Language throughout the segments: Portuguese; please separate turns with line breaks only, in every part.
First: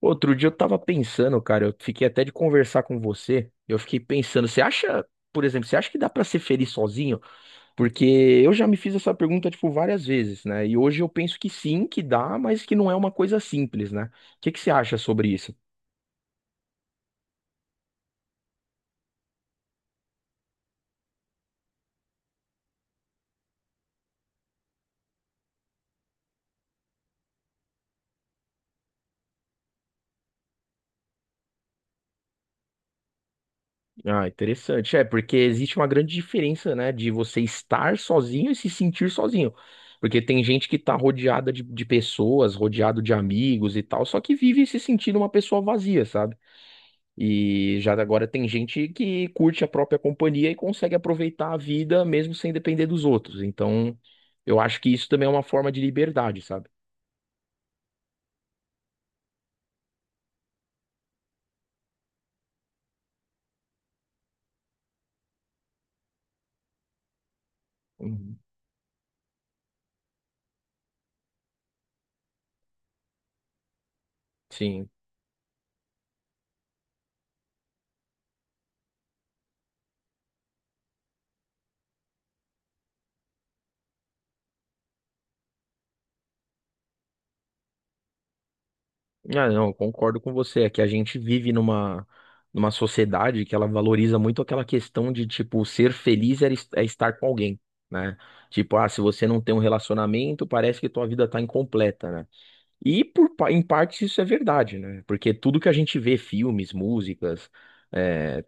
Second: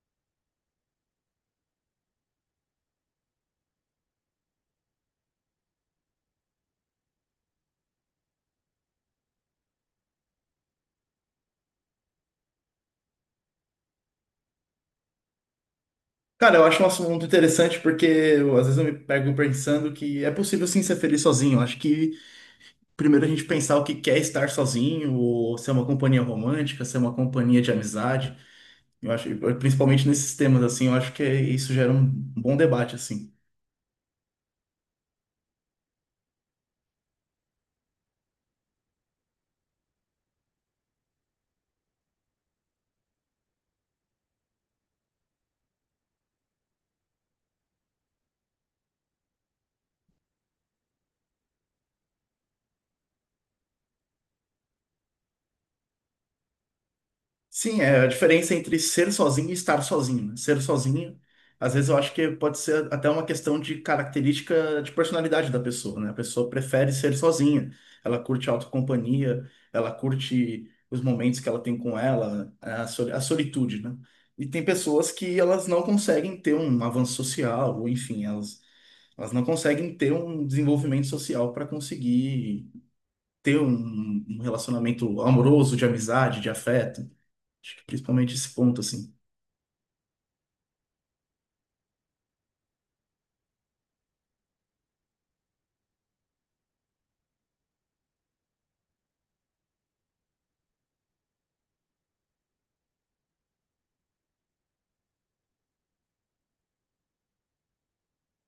Outro dia eu tava pensando, cara, eu fiquei até de conversar com você. Eu fiquei pensando, você acha, por exemplo, você acha que dá pra ser feliz sozinho? Porque eu já me fiz essa pergunta, tipo, várias vezes, né? E hoje eu penso que sim, que dá, mas que não é uma coisa simples, né? O que que você acha sobre isso?
Cara, eu acho um assunto interessante porque eu, às vezes eu me pego pensando que é possível sim ser feliz sozinho. Eu acho que primeiro a gente pensar o que quer estar sozinho, ou ser uma companhia romântica, ser uma companhia de amizade. Eu acho, principalmente nesses temas assim, eu acho que isso gera um bom debate assim.
Ah, interessante. É, porque existe uma grande diferença, né, de você estar sozinho e se sentir sozinho. Porque tem gente que tá rodeada de pessoas, rodeado de amigos e tal, só que vive se sentindo uma pessoa vazia, sabe? E já agora tem gente que curte a própria companhia e consegue aproveitar a vida mesmo sem depender dos outros. Então, eu acho que isso também é uma forma de liberdade, sabe?
Sim, é a diferença entre ser sozinho e estar sozinho. Né? Ser sozinho, às vezes eu acho que pode ser até uma questão de característica de personalidade da pessoa, né? A pessoa prefere ser sozinha, ela
Uhum.
curte a autocompanhia, ela curte os momentos que ela tem com ela, a solitude, né? E tem
Sim.
pessoas que elas não conseguem ter um avanço social, ou enfim, elas não conseguem ter um desenvolvimento social para conseguir ter um relacionamento amoroso, de amizade, de afeto. Acho que principalmente esse ponto, assim.
Ah, não, eu concordo com você. É que a gente vive numa sociedade que ela valoriza muito aquela questão de, tipo, ser feliz é é estar com alguém, né? Tipo, ah, se você não tem um relacionamento, parece que tua vida tá incompleta, né? E em parte isso é verdade, né? Porque tudo que a gente vê, filmes, músicas, é,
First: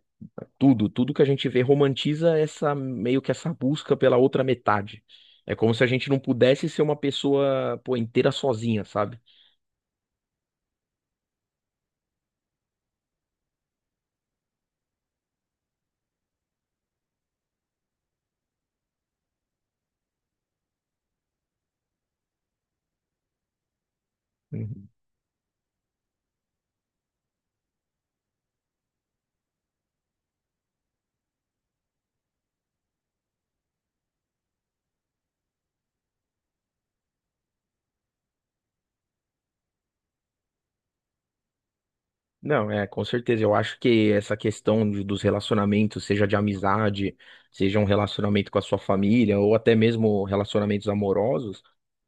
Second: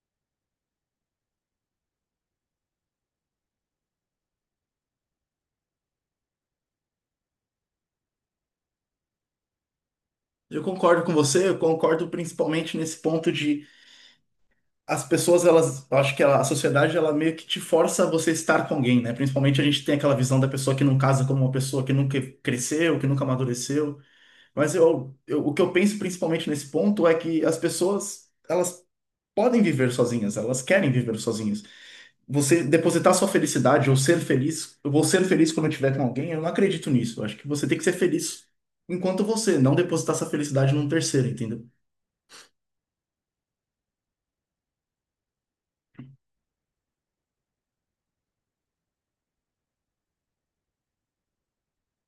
tudo que a gente vê romantiza essa meio que essa busca pela outra metade. É como se a gente não pudesse ser uma pessoa, pô, inteira sozinha, sabe?
Eu concordo com você, eu concordo principalmente nesse ponto de as pessoas, elas, eu acho que a sociedade, ela meio que te força a você estar com alguém, né? Principalmente a gente tem aquela visão da pessoa que não casa como uma pessoa que nunca cresceu, que nunca amadureceu. Mas o que eu penso principalmente nesse ponto é que as pessoas, elas podem viver sozinhas, elas querem viver sozinhas. Você depositar sua felicidade ou ser feliz, eu vou ser feliz quando eu estiver com alguém, eu não acredito nisso. Eu acho que você tem que ser feliz enquanto você, não depositar essa felicidade num terceiro, entendeu?
Não, é, com certeza. Eu acho que essa dos relacionamentos, seja de amizade, seja um relacionamento com a sua família, ou até mesmo relacionamentos amorosos,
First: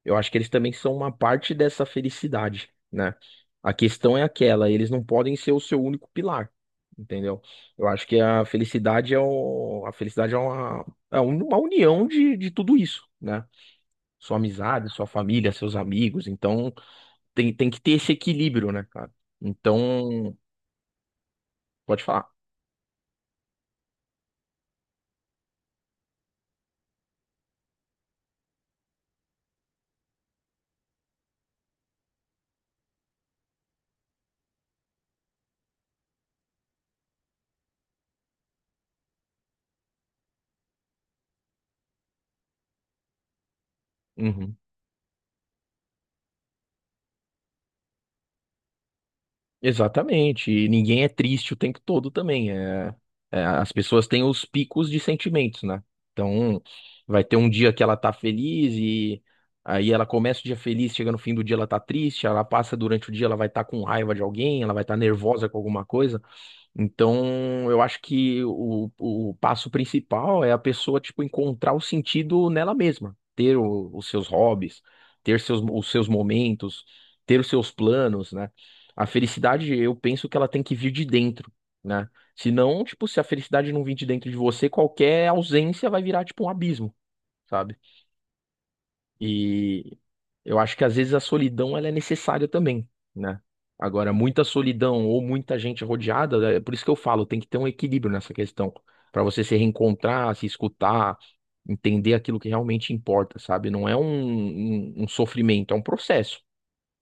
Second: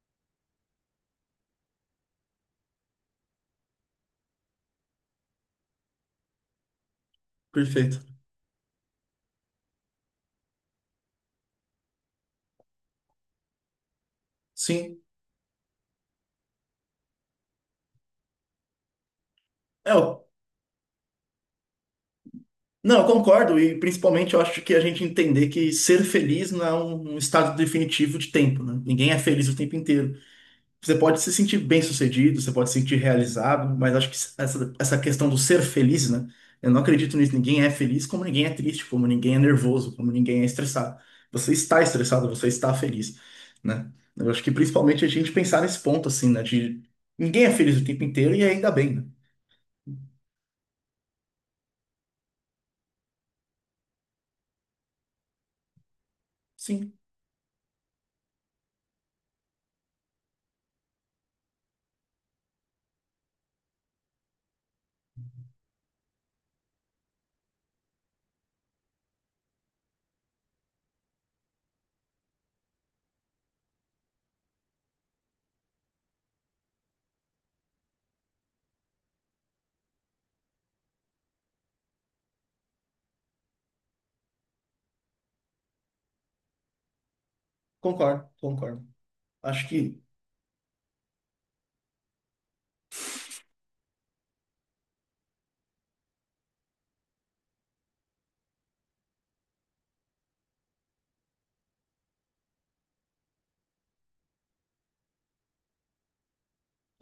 eu acho que eles também são uma parte dessa felicidade, né? A questão é aquela, eles não podem ser o seu único pilar, entendeu? Eu
Perfeito.
acho que a felicidade é uma união de tudo isso, né? Sua amizade,
Sim.
sua família, seus amigos. Então, tem que ter esse equilíbrio, né, cara?
É, eu,
Então, pode falar.
não, eu concordo, e principalmente eu acho que a gente entender que ser feliz não é um estado definitivo de tempo, né? Ninguém é feliz o tempo inteiro. Você pode se sentir bem-sucedido, você pode se sentir realizado, mas acho que essa questão do ser feliz, né? Eu não acredito nisso. Ninguém é feliz como ninguém é triste, como ninguém é nervoso, como ninguém é estressado. Você está estressado, você está feliz, né? Eu acho que
Uhum.
principalmente a gente pensar nesse ponto, assim, né? De ninguém é feliz o tempo inteiro e ainda bem, né?
Exatamente. E ninguém é triste o tempo todo também. É, as pessoas têm os picos de sentimentos, né? Então,
Sim,
vai ter um dia que ela tá feliz e aí ela começa o dia feliz, chega no fim do dia ela tá triste, ela passa durante o dia, ela vai estar com raiva de alguém, ela vai estar nervosa com alguma coisa. Então, eu acho que o passo principal é a pessoa, tipo, encontrar o sentido nela mesma, ter os seus hobbies, ter os seus momentos, ter os seus planos, né? A felicidade, eu penso que ela tem que vir de dentro, né? Senão, tipo, se a felicidade não vir de dentro de você, qualquer ausência vai virar, tipo, um abismo, sabe?
concordo, concordo. Acho
E
que
eu acho que às vezes a solidão ela é necessária também, né? Agora, muita solidão ou muita gente rodeada, é por isso que eu falo, tem que ter um equilíbrio nessa questão, para você se reencontrar, se escutar, entender aquilo que realmente importa, sabe? Não é um sofrimento, é um processo.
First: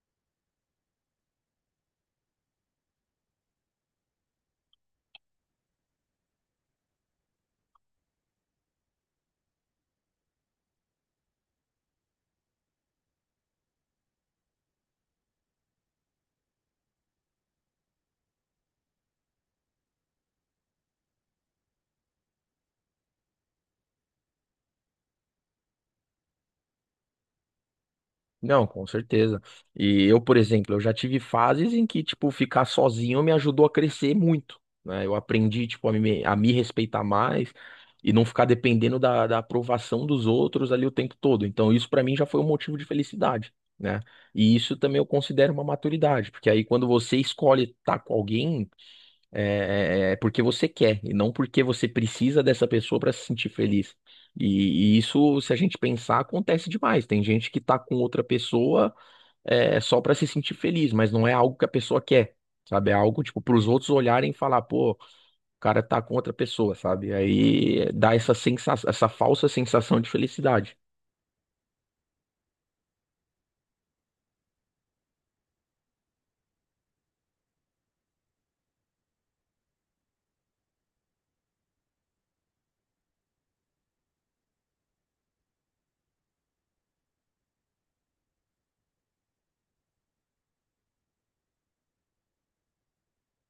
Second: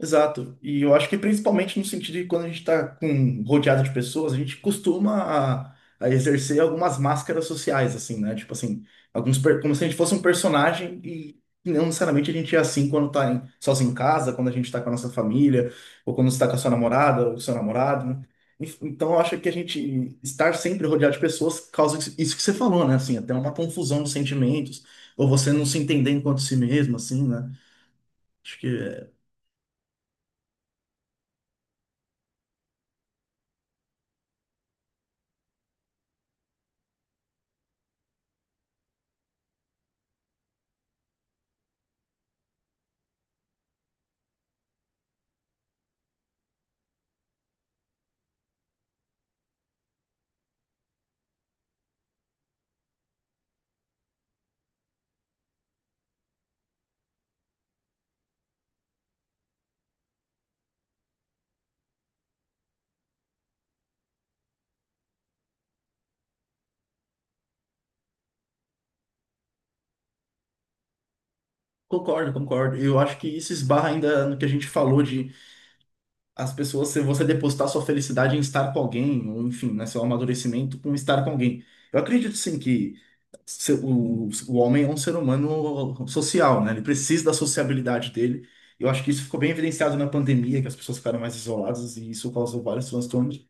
exato. E eu acho que principalmente no sentido de quando a gente está com rodeado de pessoas, a gente costuma a exercer algumas máscaras sociais, assim, né? Tipo assim, como se a gente fosse um personagem e não necessariamente a gente é assim quando sozinho em casa, quando a gente está com a nossa família, ou quando está com a sua namorada ou seu namorado, né? Então eu acho que a gente estar sempre rodeado de pessoas causa isso que você falou, né? Assim, até uma confusão de sentimentos, ou você não se entender enquanto si mesmo, assim,
Não, com
né?
certeza. E eu, por exemplo, eu já tive fases em que, tipo, ficar sozinho me ajudou a crescer muito, né? Eu aprendi, tipo, a me respeitar mais e não ficar dependendo da aprovação dos outros ali o tempo todo. Então, isso pra mim já foi um motivo de felicidade, né? E isso também eu considero uma maturidade, porque aí quando você escolhe estar com alguém, é porque você quer e não porque você precisa dessa pessoa para se sentir feliz. E isso, se a gente pensar, acontece demais. Tem gente que tá com outra pessoa só para se sentir feliz, mas não é algo que a pessoa quer, sabe? É algo tipo para os outros olharem e falar, pô, o cara tá com outra pessoa, sabe? Aí dá essa sensação, essa falsa sensação de felicidade.
Concordo, concordo. Eu acho que isso esbarra ainda no que a gente falou de as pessoas, se você depositar sua felicidade em estar com alguém, ou enfim, né, seu amadurecimento com estar com alguém. Eu acredito sim que o homem é um ser humano social, né? Ele precisa da sociabilidade dele. Eu acho que isso ficou bem evidenciado na pandemia, que as pessoas ficaram mais isoladas e isso causou vários transtornos.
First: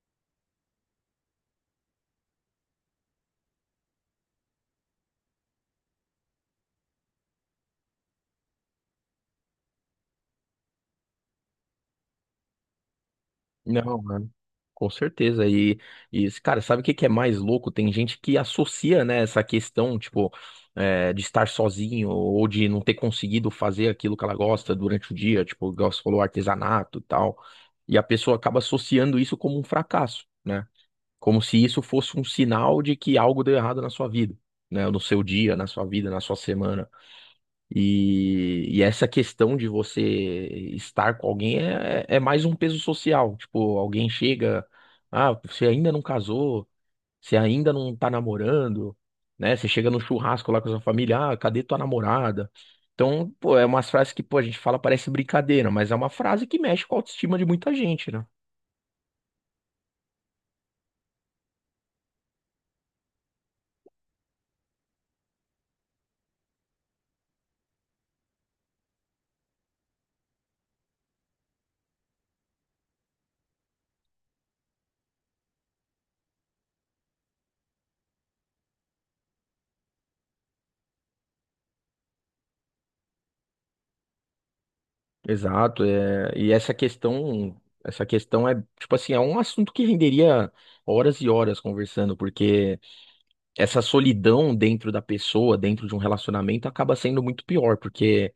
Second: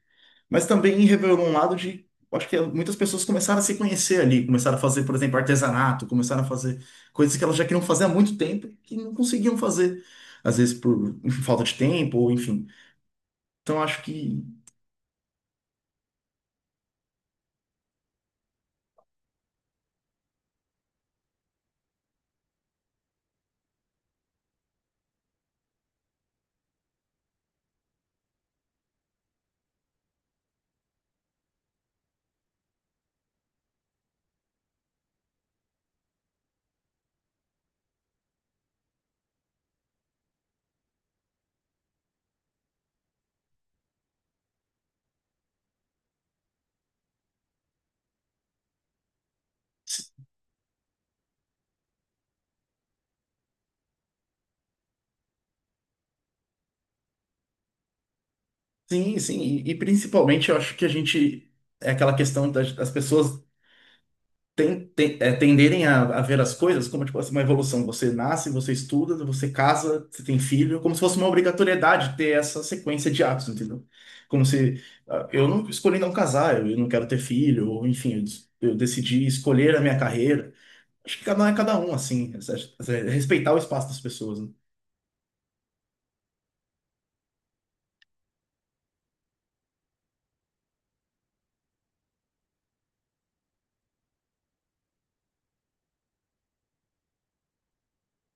Mas também revelou um lado de. Acho que muitas pessoas começaram a se conhecer ali, começaram a fazer, por exemplo, artesanato, começaram a fazer coisas que elas já queriam fazer há muito tempo e que não conseguiam fazer, às vezes por enfim, falta de tempo, ou enfim. Então
Não,
acho
né?
que
Com certeza. Cara, sabe o que que é mais louco? Tem gente que associa, né, essa questão, tipo, de estar sozinho ou de não ter conseguido fazer aquilo que ela gosta durante o dia, tipo, igual você falou, artesanato e tal. E a pessoa acaba associando isso como um fracasso, né? Como se isso fosse um sinal de que algo deu errado na sua vida, né? No seu dia, na sua vida, na sua semana. E essa questão de você estar com alguém é mais um peso social. Tipo, alguém chega, ah, você ainda não casou, você ainda não tá namorando, né? Você chega no churrasco lá com a sua família, ah, cadê tua namorada? Então, pô, é umas frases que, pô, a gente fala, parece brincadeira, mas é uma frase que mexe com a autoestima de muita gente, né?
sim, sim, e principalmente eu acho que a gente é aquela questão das, das pessoas tenderem a ver as coisas como tipo assim, uma evolução. Você nasce, você estuda, você casa, você tem filho, como se fosse uma obrigatoriedade ter essa sequência de atos, entendeu? Como se ah, eu não escolhi não casar, eu, não quero ter filho, ou enfim, eu, eu decidi escolher a minha carreira. Acho que cada um é cada um, assim, respeitar o espaço das pessoas, né?
Exato, é, essa questão tipo assim, é um assunto que renderia horas e horas conversando, porque. Essa solidão dentro da pessoa, dentro de um relacionamento, acaba sendo muito pior, porque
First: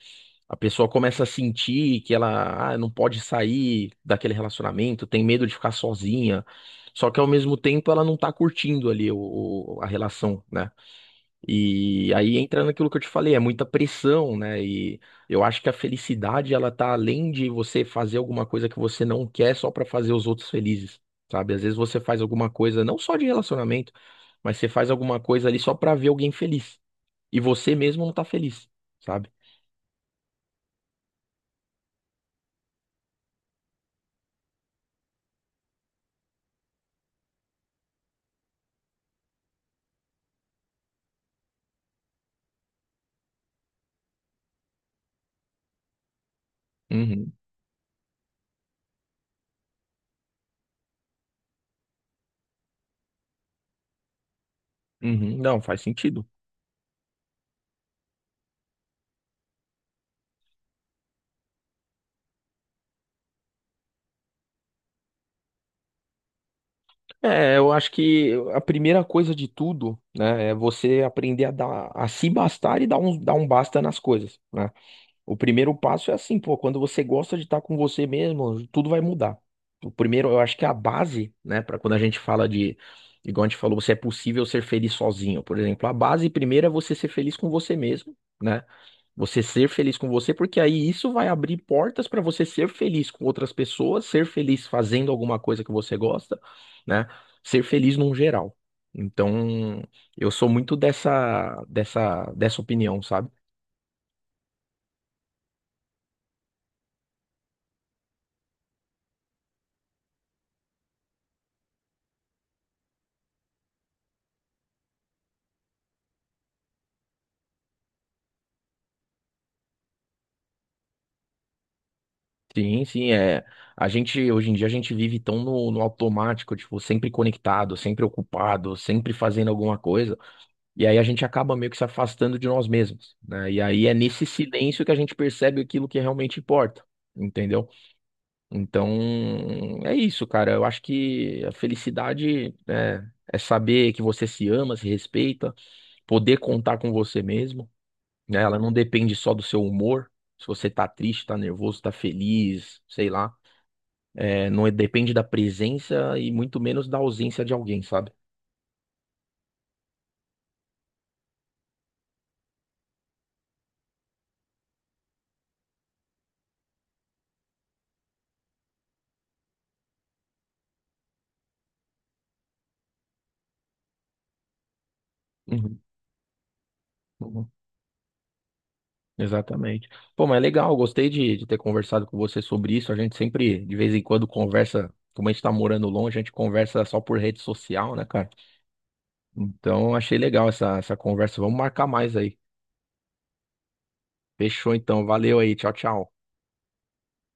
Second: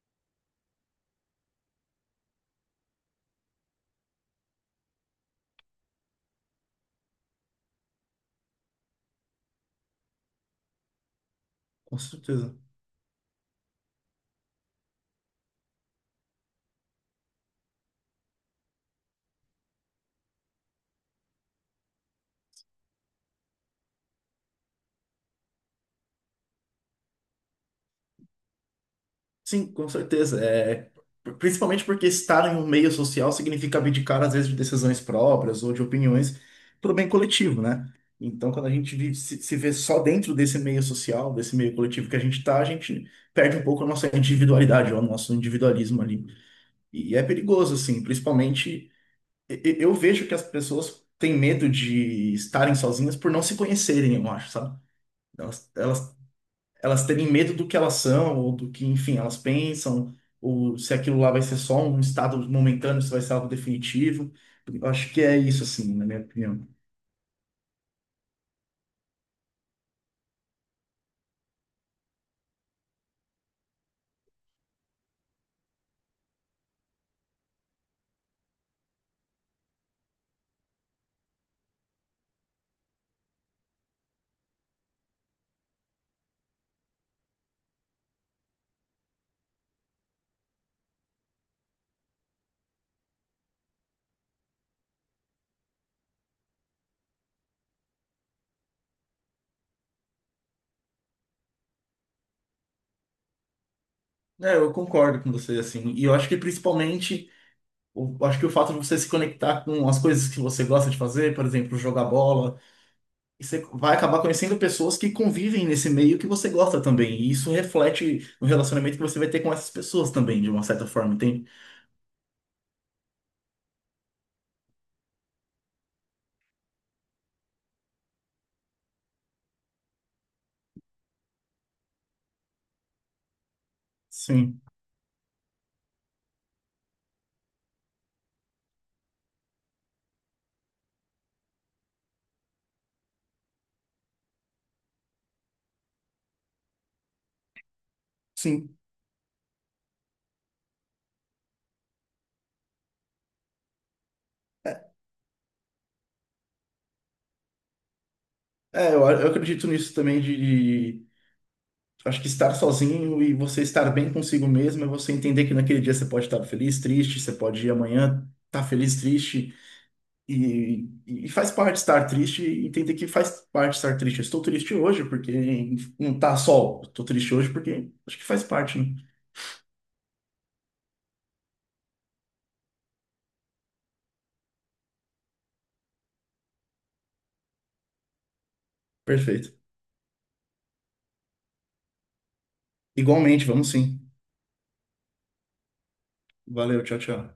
a pessoa começa a sentir que ela, ah, não pode sair daquele relacionamento, tem medo de ficar sozinha. Só que ao mesmo tempo ela não tá curtindo ali a relação, né?
Com
E aí
certeza.
entra naquilo que eu te falei, é muita pressão, né? E eu acho que a felicidade, ela tá além de você fazer alguma coisa que você não quer só pra fazer os outros felizes, sabe? Às vezes você faz alguma coisa, não só de relacionamento, mas você faz alguma coisa ali só pra ver alguém feliz. E você mesmo não tá feliz, sabe?
Sim, com certeza. É, principalmente porque estar em um meio social significa abdicar, às vezes, de decisões próprias ou de opiniões para o bem coletivo, né? Então, quando a gente se, se vê só dentro desse meio social, desse meio coletivo que a gente está, a gente perde um pouco a nossa individualidade, ou o nosso individualismo ali. E é
Uhum,
perigoso, assim, principalmente eu vejo que as pessoas têm medo de estarem sozinhas por não se conhecerem, eu acho, sabe?
uhum, não,
Elas,
faz
elas
sentido.
elas terem medo do que elas são, ou do que, enfim, elas pensam, ou se aquilo lá vai ser só um estado momentâneo, se vai ser algo definitivo. Eu acho que é isso, assim, na minha opinião.
É, eu acho que a primeira coisa de tudo, né, é você aprender a dar, a se bastar e dar dar um basta nas coisas, né? O primeiro passo é assim, pô, quando você gosta de estar com você mesmo, tudo vai mudar. O primeiro, eu acho que é a base, né, para quando a gente fala de, igual a gente falou, você é possível ser feliz sozinho, por exemplo. A base primeiro é você ser feliz com você mesmo, né? Você ser feliz com você, porque aí isso vai abrir portas para você ser feliz com outras pessoas, ser feliz fazendo alguma coisa que você gosta, né? Ser feliz num geral. Então, eu sou muito dessa opinião, sabe?
É, eu concordo com você, assim, e eu acho que principalmente, eu acho que o fato de você se conectar com as coisas que você gosta de fazer, por exemplo, jogar bola, e você vai acabar conhecendo pessoas que convivem nesse meio que você gosta também, e isso reflete no relacionamento que você vai ter com essas pessoas também, de uma certa forma, entende?
Sim, sim, é. A gente, hoje em dia, a gente vive tão no automático, tipo, sempre conectado, sempre ocupado, sempre fazendo alguma coisa. E aí a gente acaba meio que se afastando de nós mesmos, né? E aí é nesse
Sim,
silêncio que a gente percebe aquilo que realmente importa, entendeu? Então, é isso, cara. Eu acho que a felicidade é, é saber que você se ama, se respeita, poder contar com você mesmo, né? Ela não
sim.
depende só do seu humor. Se você tá triste, tá nervoso, tá feliz, sei lá. É, não é- depende da presença e muito menos da ausência de alguém, sabe?
É, eu acredito nisso também acho que estar sozinho e você estar bem consigo mesmo é você entender que naquele dia você pode estar feliz, triste, você pode ir amanhã estar feliz, triste e, e faz parte estar triste e entender que faz parte estar triste. Eu estou triste hoje porque
Uhum,
não tá sol, estou triste hoje
uhum.
porque acho que faz parte, né?
Exatamente. Pô, mas é legal, gostei de ter conversado com você sobre isso. A gente sempre, de vez em quando, conversa, como a gente tá morando longe, a gente conversa só por rede social, né, cara?
Perfeito.
Então, achei legal essa conversa. Vamos marcar mais aí.
Igualmente, vamos sim.
Fechou, então. Valeu aí. Tchau, tchau.
Valeu, tchau, tchau.